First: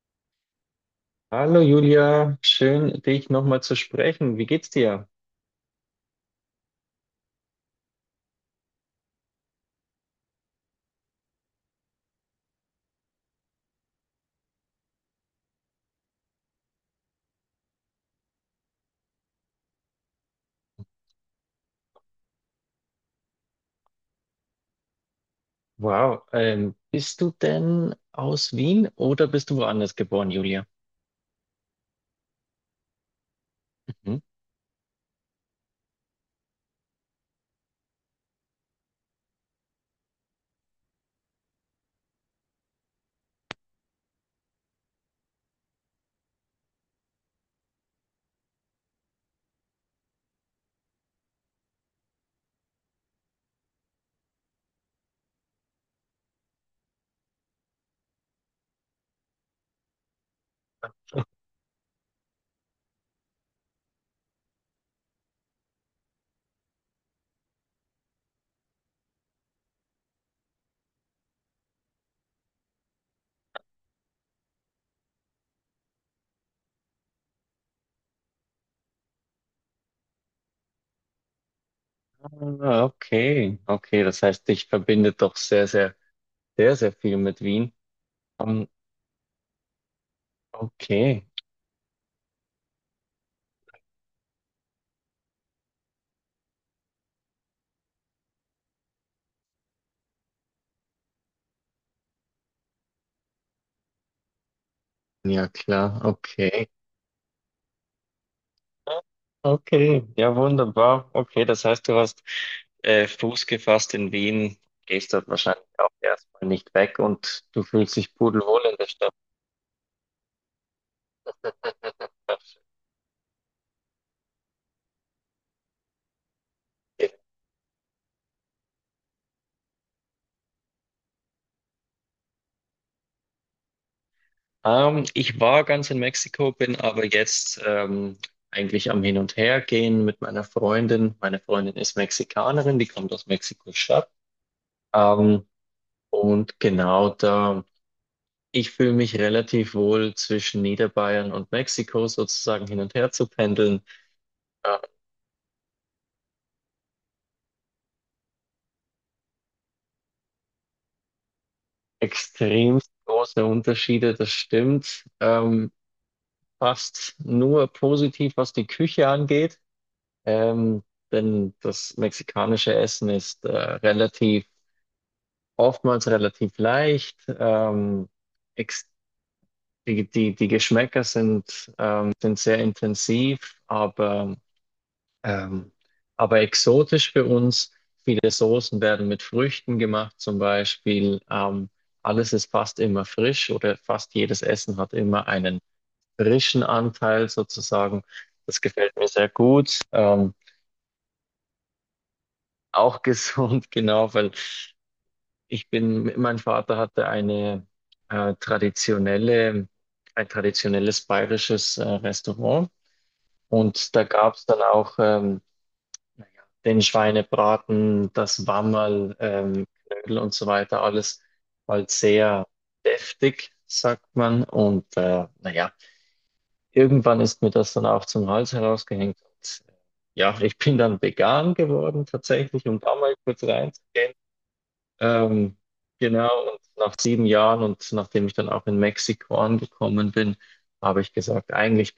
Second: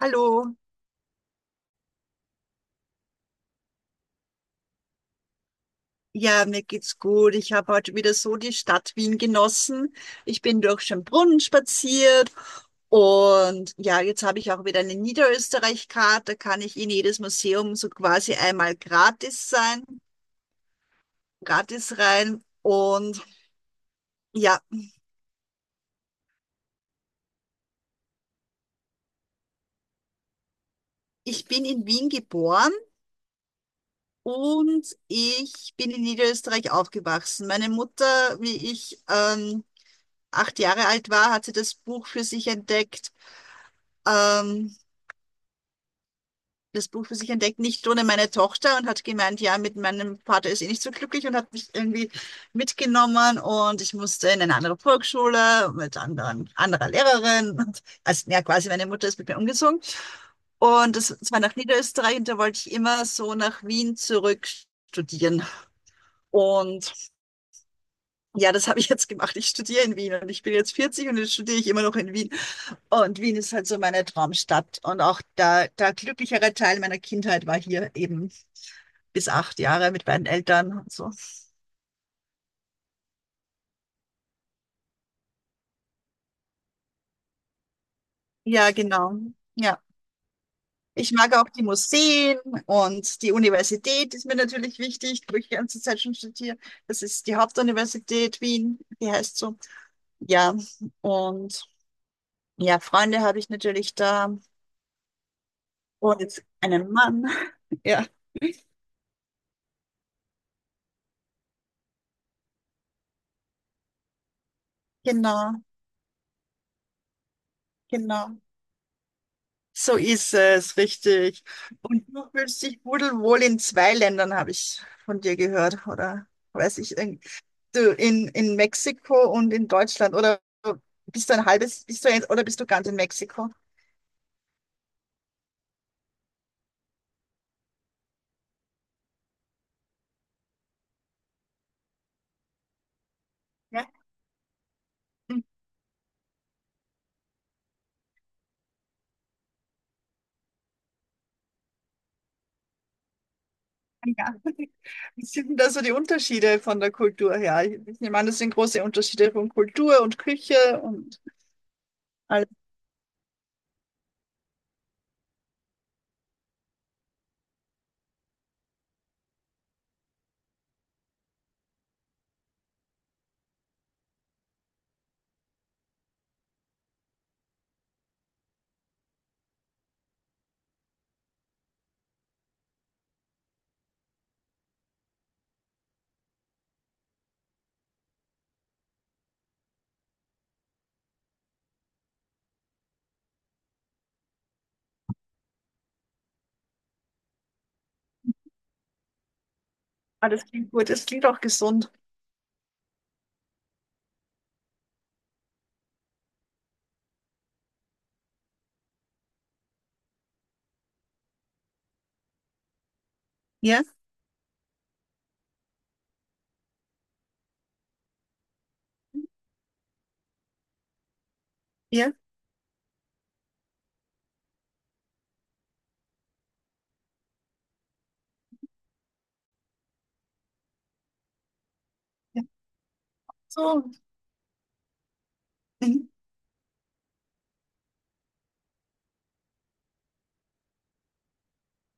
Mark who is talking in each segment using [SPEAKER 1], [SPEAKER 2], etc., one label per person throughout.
[SPEAKER 1] Hallo,
[SPEAKER 2] Hallo Julia, schön dich nochmal zu sprechen. Wie geht's dir?
[SPEAKER 1] ja, mir geht's gut. Ich habe heute wieder so die Stadt Wien genossen. Ich bin durch Schönbrunn spaziert und ja, jetzt habe ich auch wieder eine Niederösterreich-Karte. Da kann ich in jedes Museum so quasi einmal gratis sein, gratis rein. Und ja,
[SPEAKER 2] Wow, bist du denn aus Wien oder bist du woanders geboren, Julia?
[SPEAKER 1] ich bin in Wien geboren
[SPEAKER 2] Mhm.
[SPEAKER 1] und ich bin in Niederösterreich aufgewachsen. Meine Mutter, wie ich 8 Jahre alt war, hat sie das Buch für sich entdeckt. Ähm, das Buch für sich entdeckt, nicht ohne meine Tochter und hat gemeint, ja, mit meinem Vater ist sie nicht so glücklich und hat mich irgendwie mitgenommen und ich musste in eine andere Volksschule mit anderen, anderer Lehrerin. Und, also ja, quasi meine Mutter ist mit mir umgezogen. Und das war nach Niederösterreich und da wollte ich immer so nach Wien zurück studieren. Und ja, das habe ich jetzt gemacht. Ich studiere in Wien und ich bin jetzt 40 und jetzt studiere ich immer noch in Wien. Und Wien ist halt so meine Traumstadt. Und auch der glücklichere Teil meiner Kindheit war hier eben bis 8 Jahre mit beiden Eltern und so.
[SPEAKER 2] Ah, okay, okay, das heißt, dich verbindet doch sehr viel mit Wien. Ähm,
[SPEAKER 1] Ja, genau. Ja. Ich
[SPEAKER 2] okay,
[SPEAKER 1] mag auch die Museen und die Universität ist mir natürlich wichtig, wo ich die ganze Zeit schon studiere. Das ist die Hauptuniversität Wien, die heißt so. Ja, und ja, Freunde habe ich natürlich da
[SPEAKER 2] ja klar,
[SPEAKER 1] und jetzt
[SPEAKER 2] okay.
[SPEAKER 1] einen Mann. Ja,
[SPEAKER 2] Okay, ja wunderbar. Okay, das heißt, du hast Fuß gefasst in Wien, gehst dort
[SPEAKER 1] genau,
[SPEAKER 2] wahrscheinlich auch erstmal nicht weg und du fühlst dich
[SPEAKER 1] genau.
[SPEAKER 2] pudelwohl in der Stadt.
[SPEAKER 1] So ist es, richtig. Und du fühlst dich pudelwohl in zwei Ländern, habe ich von dir gehört, oder weiß ich, in Mexiko und in Deutschland, oder bist du ein halbes, bist du ein, oder bist du ganz in Mexiko?
[SPEAKER 2] Ich war ganz in Mexiko, bin aber jetzt eigentlich am Hin und Her gehen mit meiner Freundin. Meine Freundin ist Mexikanerin, die kommt aus
[SPEAKER 1] Ja.
[SPEAKER 2] Mexiko-Stadt. Ähm, und genau da, ich fühle mich relativ wohl zwischen Niederbayern und Mexiko sozusagen hin und her zu pendeln.
[SPEAKER 1] Ja.
[SPEAKER 2] Äh,
[SPEAKER 1] Wie sind denn da so die Unterschiede von der Kultur her? Ich nehme an, das sind große Unterschiede von Kultur und Küche und alles,
[SPEAKER 2] extrem große Unterschiede, das stimmt. Fast nur positiv, was die Küche angeht. Ähm, denn das mexikanische Essen ist relativ oftmals relativ leicht. Ex Die Geschmäcker sind, sind sehr intensiv, ähm, aber exotisch für uns. Viele Soßen werden mit Früchten gemacht, zum Beispiel. Alles ist fast immer frisch oder fast jedes Essen hat immer einen frischen Anteil sozusagen. Das gefällt mir sehr gut.
[SPEAKER 1] alles klingt gut. Es klingt auch gesund.
[SPEAKER 2] Auch gesund, genau, weil ich bin, mein Vater hatte eine äh, traditionelle, ein traditionelles bayerisches Restaurant
[SPEAKER 1] Ja,
[SPEAKER 2] und da gab es dann auch naja, den Schweinebraten, das Wammerl, Knödel und so weiter, alles halt
[SPEAKER 1] ja,
[SPEAKER 2] sehr deftig, sagt man. Und naja, irgendwann ist mir das dann auch zum Hals herausgehängt. Und, ja, ich bin dann vegan geworden
[SPEAKER 1] ja.
[SPEAKER 2] tatsächlich, um da mal kurz
[SPEAKER 1] So,
[SPEAKER 2] reinzugehen. Ähm,
[SPEAKER 1] mhm.
[SPEAKER 2] genau, und nach 7 Jahren und nachdem ich dann auch in Mexiko angekommen bin, habe ich gesagt, eigentlich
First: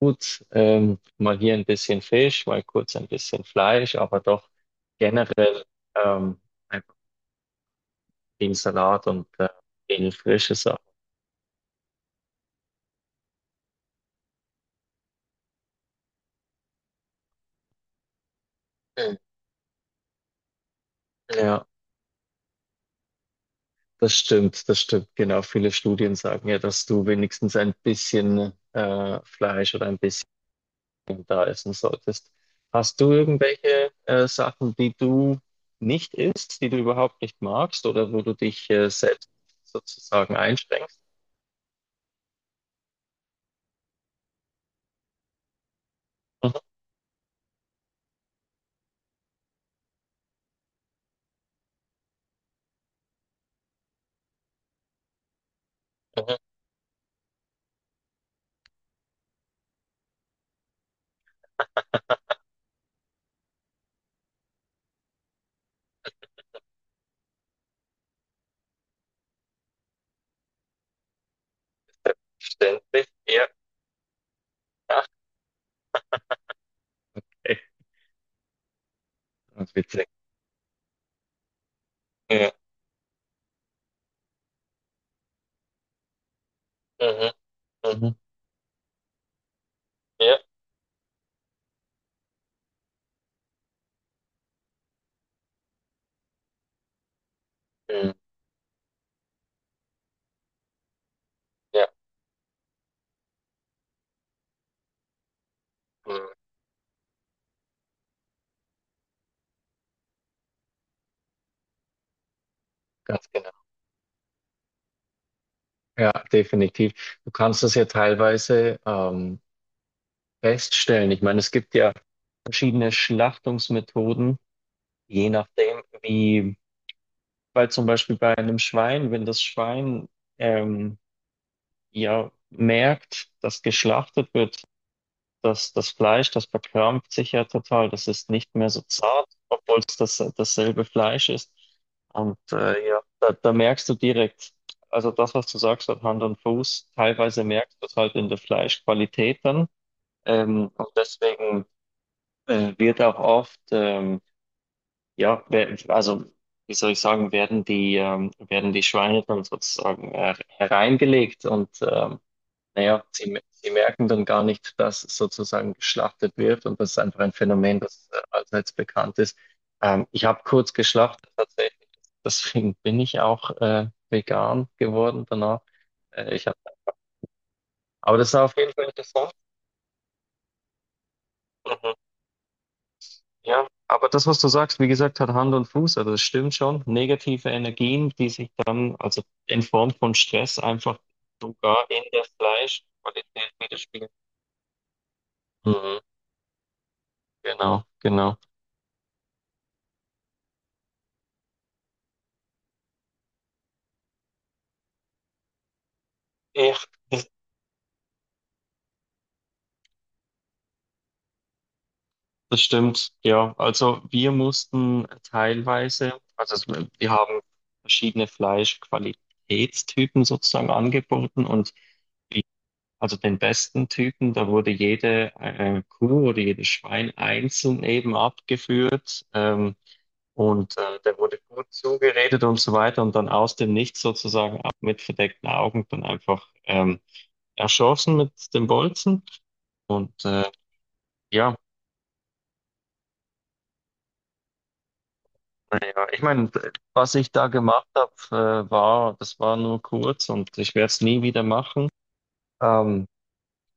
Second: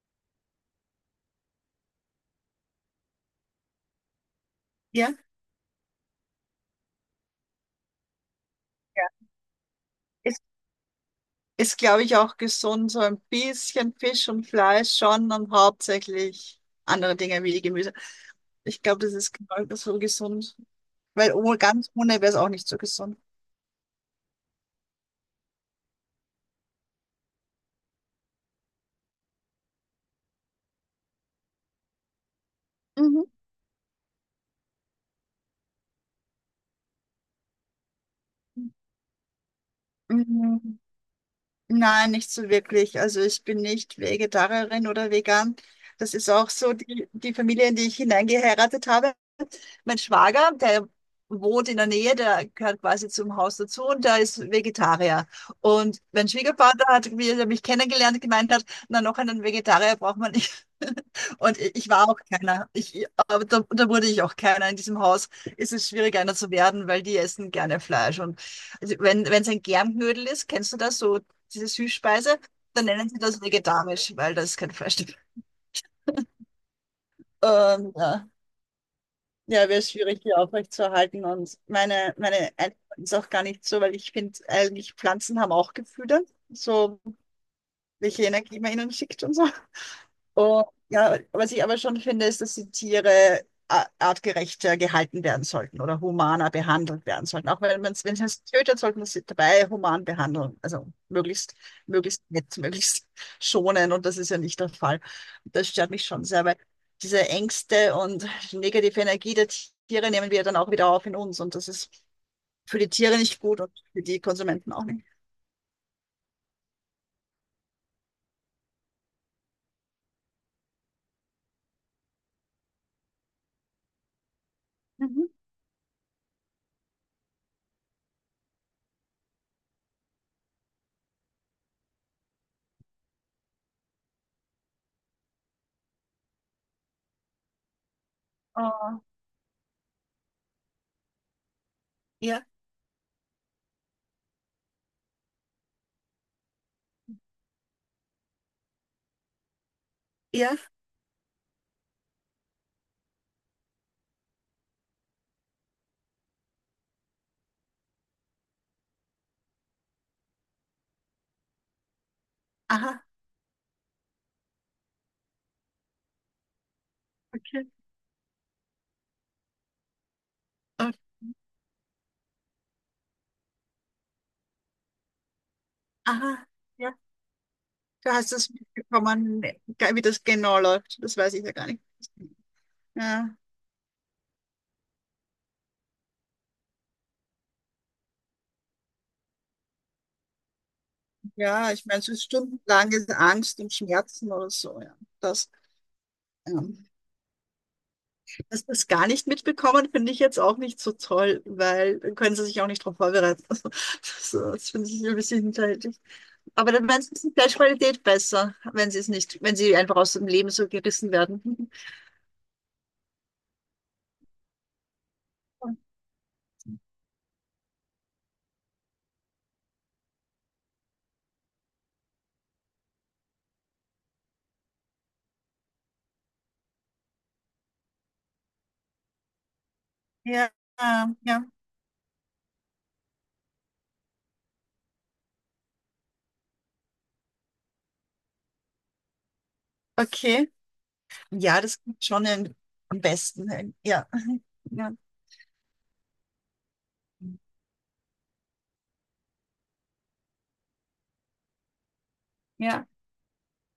[SPEAKER 2] gut, mal hier ein bisschen Fisch, mal kurz ein bisschen Fleisch, aber doch
[SPEAKER 1] Ja.
[SPEAKER 2] generell ähm, einfach viel Salat
[SPEAKER 1] Ja.
[SPEAKER 2] und viel frische Sachen.
[SPEAKER 1] Ist, glaube ich, auch gesund, so ein bisschen Fisch und Fleisch schon und hauptsächlich andere Dinge wie Gemüse. Ich glaube, das
[SPEAKER 2] Mhm.
[SPEAKER 1] ist genau so gesund, weil oh,
[SPEAKER 2] Ja,
[SPEAKER 1] ganz ohne wäre es auch nicht so gesund.
[SPEAKER 2] das stimmt, das stimmt. Genau, viele Studien sagen ja, dass du wenigstens ein bisschen Fleisch oder ein bisschen da essen solltest. Hast du
[SPEAKER 1] Mhm.
[SPEAKER 2] irgendwelche Sachen, die du nicht isst, die du überhaupt nicht magst oder wo du dich selbst sozusagen
[SPEAKER 1] Mhm.
[SPEAKER 2] einschränkst?
[SPEAKER 1] Nein, nicht so wirklich. Also ich bin nicht Vegetarierin oder vegan. Das ist auch
[SPEAKER 2] Mhm,
[SPEAKER 1] so die Familie, in die ich hineingeheiratet habe. Mein Schwager, der wohnt in der Nähe, der gehört quasi zum Haus dazu und der ist Vegetarier. Und mein
[SPEAKER 2] mhm.
[SPEAKER 1] Schwiegervater hat, wie er mich kennengelernt, gemeint hat, na, noch einen Vegetarier braucht man nicht. Und ich war auch keiner. Ich, aber da, wurde ich auch keiner. In diesem Haus ist es schwierig, einer zu werden, weil die essen gerne Fleisch. Und also wenn es ein Germknödel ist, kennst du das, so diese Süßspeise, dann
[SPEAKER 2] Verständlich,
[SPEAKER 1] nennen sie das
[SPEAKER 2] ja,
[SPEAKER 1] vegetarisch, weil da ist kein Fleisch
[SPEAKER 2] ach,
[SPEAKER 1] drin.
[SPEAKER 2] echt
[SPEAKER 1] Ja. Ja,
[SPEAKER 2] ganz
[SPEAKER 1] wäre
[SPEAKER 2] witzig.
[SPEAKER 1] schwierig, die aufrechtzuerhalten. Und meine
[SPEAKER 2] Ja,
[SPEAKER 1] Einstellung ist auch gar nicht so, weil ich finde, eigentlich Pflanzen haben auch Gefühle, so
[SPEAKER 2] mhm, mhm,
[SPEAKER 1] welche Energie man ihnen schickt und so.
[SPEAKER 2] ja,
[SPEAKER 1] Und ja, was ich aber schon finde, ist, dass die Tiere artgerechter gehalten werden sollten oder humaner behandelt werden sollten. Auch wenn man es,
[SPEAKER 2] mhm,
[SPEAKER 1] wenn es tötet, sollten wir sie dabei human behandeln. Also möglichst,
[SPEAKER 2] ja,
[SPEAKER 1] möglichst nett, möglichst schonen. Und das ist ja nicht der Fall. Das stört mich schon
[SPEAKER 2] mhm,
[SPEAKER 1] sehr, weil diese Ängste und negative Energie der Tiere nehmen wir dann auch wieder auf in uns. Und das ist für die Tiere
[SPEAKER 2] ganz
[SPEAKER 1] nicht
[SPEAKER 2] genau.
[SPEAKER 1] gut und für die Konsumenten auch nicht.
[SPEAKER 2] Ja, definitiv. Du kannst das ja teilweise feststellen. Ich meine, es gibt ja verschiedene Schlachtungsmethoden,
[SPEAKER 1] Mhm.
[SPEAKER 2] je nachdem, wie. Weil zum Beispiel bei einem Schwein, wenn das Schwein ähm, ja merkt, dass geschlachtet wird, dass das Fleisch, das verkrampft sich ja total, das ist nicht mehr so
[SPEAKER 1] Oh,
[SPEAKER 2] zart, obwohl es das, dasselbe Fleisch ist. Und
[SPEAKER 1] ja,
[SPEAKER 2] ja, da merkst du direkt, also das, was du sagst, hat Hand und Fuß. Teilweise merkst du es halt in der Fleischqualität dann.
[SPEAKER 1] ja,
[SPEAKER 2] Und deswegen wird auch oft ja, also wie soll ich sagen, werden die Schweine dann sozusagen hereingelegt und naja,
[SPEAKER 1] aha,
[SPEAKER 2] sie merken dann gar nicht, dass sozusagen geschlachtet wird und das ist einfach ein
[SPEAKER 1] okay,
[SPEAKER 2] Phänomen, das allseits bekannt ist. Ich habe kurz
[SPEAKER 1] oh,
[SPEAKER 2] geschlachtet tatsächlich, deswegen bin ich auch vegan geworden danach. Äh, ich
[SPEAKER 1] aha.
[SPEAKER 2] hab,
[SPEAKER 1] Ja. Du
[SPEAKER 2] aber das
[SPEAKER 1] hast
[SPEAKER 2] war
[SPEAKER 1] das
[SPEAKER 2] auf jeden Fall interessant.
[SPEAKER 1] mitbekommen, wie das genau läuft. Das weiß ich ja gar nicht.
[SPEAKER 2] Mhm.
[SPEAKER 1] Ja,
[SPEAKER 2] Ja, aber das, was du sagst, wie gesagt, hat Hand und Fuß, also das stimmt schon. Negative Energien, die sich dann, also in Form von Stress, einfach
[SPEAKER 1] ja ich
[SPEAKER 2] sogar
[SPEAKER 1] meine,
[SPEAKER 2] in
[SPEAKER 1] so
[SPEAKER 2] der
[SPEAKER 1] stundenlange
[SPEAKER 2] Fleischqualität
[SPEAKER 1] Angst und
[SPEAKER 2] widerspiegeln.
[SPEAKER 1] Schmerzen oder so. Ja. Das,
[SPEAKER 2] Mhm.
[SPEAKER 1] ähm,
[SPEAKER 2] Genau, genau.
[SPEAKER 1] dass das gar nicht mitbekommen, finde ich jetzt auch nicht so toll, weil dann können sie sich auch nicht darauf vorbereiten. Also, das finde ich ein bisschen hinterhältig. Aber
[SPEAKER 2] Ja,
[SPEAKER 1] dann wäre es ist
[SPEAKER 2] das,
[SPEAKER 1] die Fleischqualität besser, wenn sie es nicht, wenn sie einfach aus dem Leben so gerissen werden.
[SPEAKER 2] das stimmt, ja. Also wir mussten teilweise, also es- wir haben verschiedene Fleischqualitätstypen sozusagen angeboten und. Also den besten Typen, da wurde jede Kuh oder jedes Schwein einzeln eben abgeführt,
[SPEAKER 1] Ja,
[SPEAKER 2] und der wurde
[SPEAKER 1] ja,
[SPEAKER 2] gut zugeredet und so weiter und dann aus dem Nichts sozusagen ab mit verdeckten Augen dann einfach erschossen mit dem Bolzen. Und
[SPEAKER 1] okay.
[SPEAKER 2] ja,
[SPEAKER 1] Ja, das klingt schon am besten. Ja, ja.
[SPEAKER 2] naja, ich meine, was ich da gemacht habe, war, das war nur kurz und ich werde es nie wieder machen.
[SPEAKER 1] Ja,
[SPEAKER 2] Ähm,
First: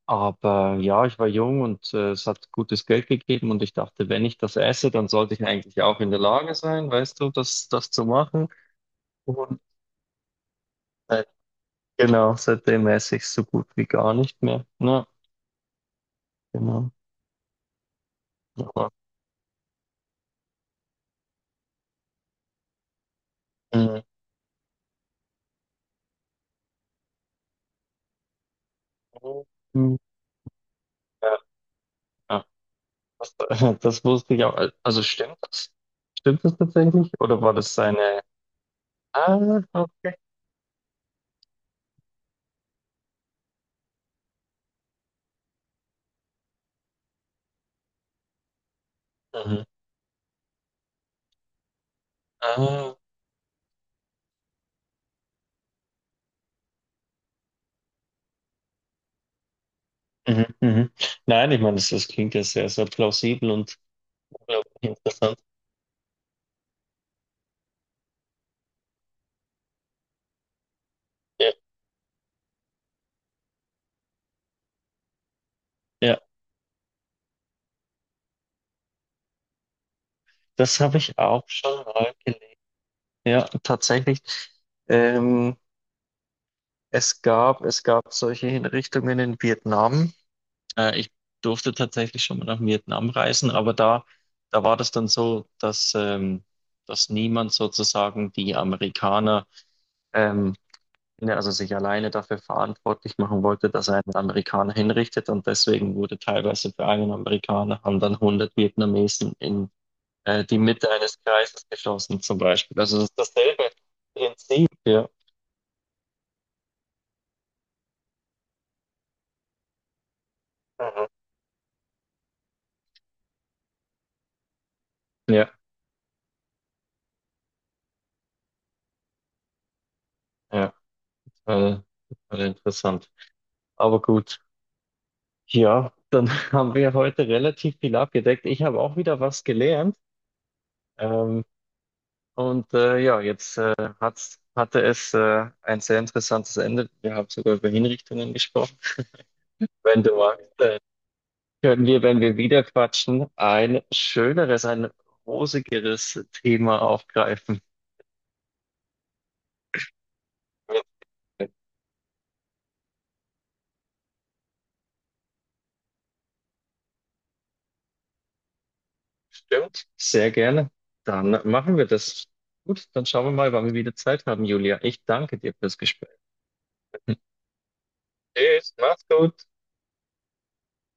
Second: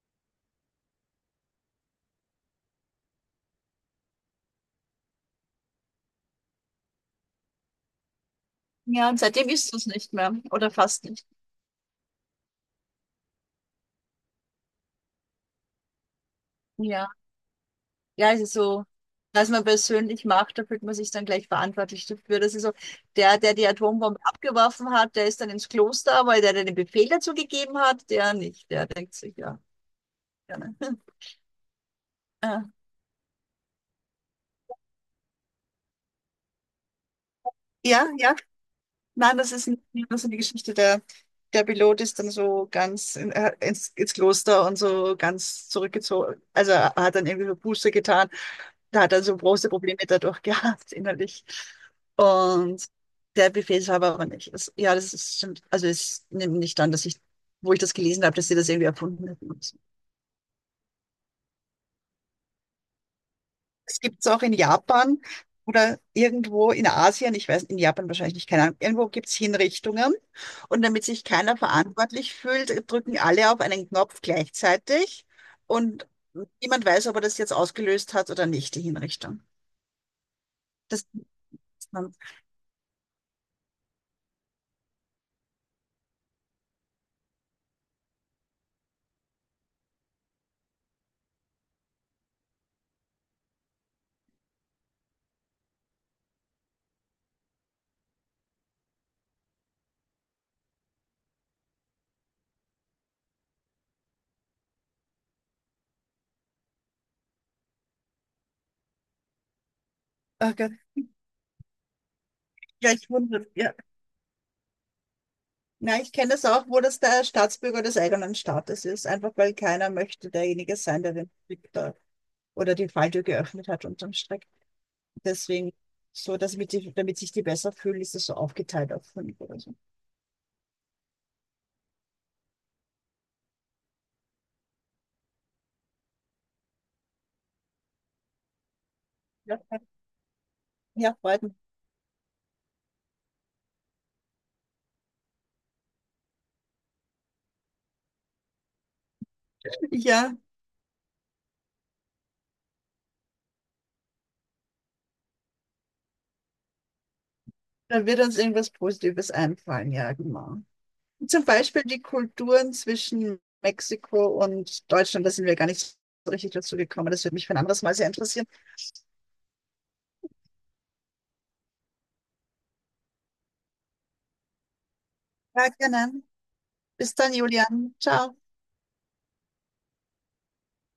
[SPEAKER 2] Aber ja, ich war jung und es hat gutes Geld gegeben und ich dachte, wenn ich das esse, dann sollte ich eigentlich auch in der Lage sein, weißt du, das zu machen.
[SPEAKER 1] ja, und seitdem
[SPEAKER 2] Und
[SPEAKER 1] isst du es nicht mehr oder fast
[SPEAKER 2] äh,
[SPEAKER 1] nicht.
[SPEAKER 2] genau, seitdem esse ich so gut wie gar nicht mehr. Ja, genau.
[SPEAKER 1] Ja, ja, es ist so,
[SPEAKER 2] Aber,
[SPEAKER 1] was man persönlich macht, da fühlt man sich dann gleich verantwortlich dafür. Das ist so, der, der, die
[SPEAKER 2] mm,
[SPEAKER 1] Atombombe abgeworfen hat, der ist dann ins Kloster, weil der den Befehl dazu gegeben hat, der nicht. Der denkt sich, ja,
[SPEAKER 2] mm,
[SPEAKER 1] gerne.
[SPEAKER 2] ja, ja,
[SPEAKER 1] Ja,
[SPEAKER 2] das, das wusste ich auch. Also stimmt das? Stimmt das tatsächlich? Oder war das
[SPEAKER 1] ja,
[SPEAKER 2] seine...
[SPEAKER 1] ja, nein,
[SPEAKER 2] Ah, okay.
[SPEAKER 1] das ist eine Geschichte. Der Pilot ist dann so ganz ins Kloster und so ganz zurückgezogen. Also er hat dann irgendwie so Buße getan. Da hat er so
[SPEAKER 2] Mhm.
[SPEAKER 1] große Probleme dadurch gehabt, innerlich. Und
[SPEAKER 2] Ah,
[SPEAKER 1] der Befehlshaber aber nicht. Das, ja, das ist stimmt. Also ich nehme nicht an, dass ich, wo ich das gelesen habe, dass sie das irgendwie erfunden hätten.
[SPEAKER 2] mhm, mhm. Nein, ich meine, das klingt ja sehr, sehr plausibel und
[SPEAKER 1] Es gibt es auch in
[SPEAKER 2] unglaublich
[SPEAKER 1] Japan
[SPEAKER 2] interessant.
[SPEAKER 1] oder irgendwo in Asien, ich weiß, in Japan wahrscheinlich nicht, keine Ahnung, irgendwo gibt es Hinrichtungen. Und damit sich
[SPEAKER 2] Ja.
[SPEAKER 1] keiner verantwortlich fühlt, drücken alle auf einen Knopf gleichzeitig und
[SPEAKER 2] Ja.
[SPEAKER 1] niemand weiß, ob er das jetzt ausgelöst hat oder nicht, die Hinrichtung.
[SPEAKER 2] Das habe
[SPEAKER 1] Das
[SPEAKER 2] ich auch
[SPEAKER 1] gibt's
[SPEAKER 2] schon
[SPEAKER 1] dann.
[SPEAKER 2] mal gelesen. Ja, tatsächlich. Ähm, es gab solche Hinrichtungen in Vietnam. Ich durfte tatsächlich schon mal nach Vietnam reisen, aber da war das dann so, dass, dass niemand sozusagen die Amerikaner, ähm, ne, also sich alleine dafür verantwortlich machen wollte, dass er einen Amerikaner hinrichtet. Und deswegen wurde teilweise für einen Amerikaner haben dann 100 Vietnamesen in
[SPEAKER 1] Ach
[SPEAKER 2] die
[SPEAKER 1] Gott,
[SPEAKER 2] Mitte eines Kreises geschossen zum Beispiel.
[SPEAKER 1] ja,
[SPEAKER 2] Also das
[SPEAKER 1] ich
[SPEAKER 2] ist
[SPEAKER 1] wundere,
[SPEAKER 2] dasselbe
[SPEAKER 1] ja.
[SPEAKER 2] Prinzip, ja.
[SPEAKER 1] Na, ich kenne das auch, wo das der Staatsbürger des eigenen Staates ist, einfach weil keiner möchte derjenige sein,
[SPEAKER 2] Mhm.
[SPEAKER 1] der den Krieg da oder die Falltür geöffnet hat unterm Strich.
[SPEAKER 2] Ja,
[SPEAKER 1] Deswegen, so dass ich die, damit sich die besser fühlen, ist das so aufgeteilt auf fünf oder so.
[SPEAKER 2] ja, äh, total interessant. Aber gut, ja, dann haben wir heute relativ viel abgedeckt. Ich habe auch wieder was
[SPEAKER 1] Ja,
[SPEAKER 2] gelernt.
[SPEAKER 1] ja, freut
[SPEAKER 2] Ähm,
[SPEAKER 1] mich.
[SPEAKER 2] ja, jetzt hatte es ein sehr interessantes Ende. Wir haben sogar über Hinrichtungen gesprochen. Wenn du
[SPEAKER 1] Ja,
[SPEAKER 2] magst, können wir, wenn wir wieder quatschen, ein rosigeres Thema aufgreifen.
[SPEAKER 1] da wird uns irgendwas Positives einfallen, ja, genau. Zum Beispiel die Kulturen zwischen Mexiko und Deutschland, da sind wir gar nicht so richtig dazu gekommen. Das würde mich für ein anderes Mal sehr interessieren.
[SPEAKER 2] Stimmt, sehr gerne. Dann machen wir das. Gut, dann schauen wir mal, wann wir wieder Zeit haben, Julia. Ich danke dir
[SPEAKER 1] Ja,
[SPEAKER 2] fürs Gespräch.
[SPEAKER 1] gerne. Bis dann, Julian. Ciao.
[SPEAKER 2] Tschüss, mach's gut.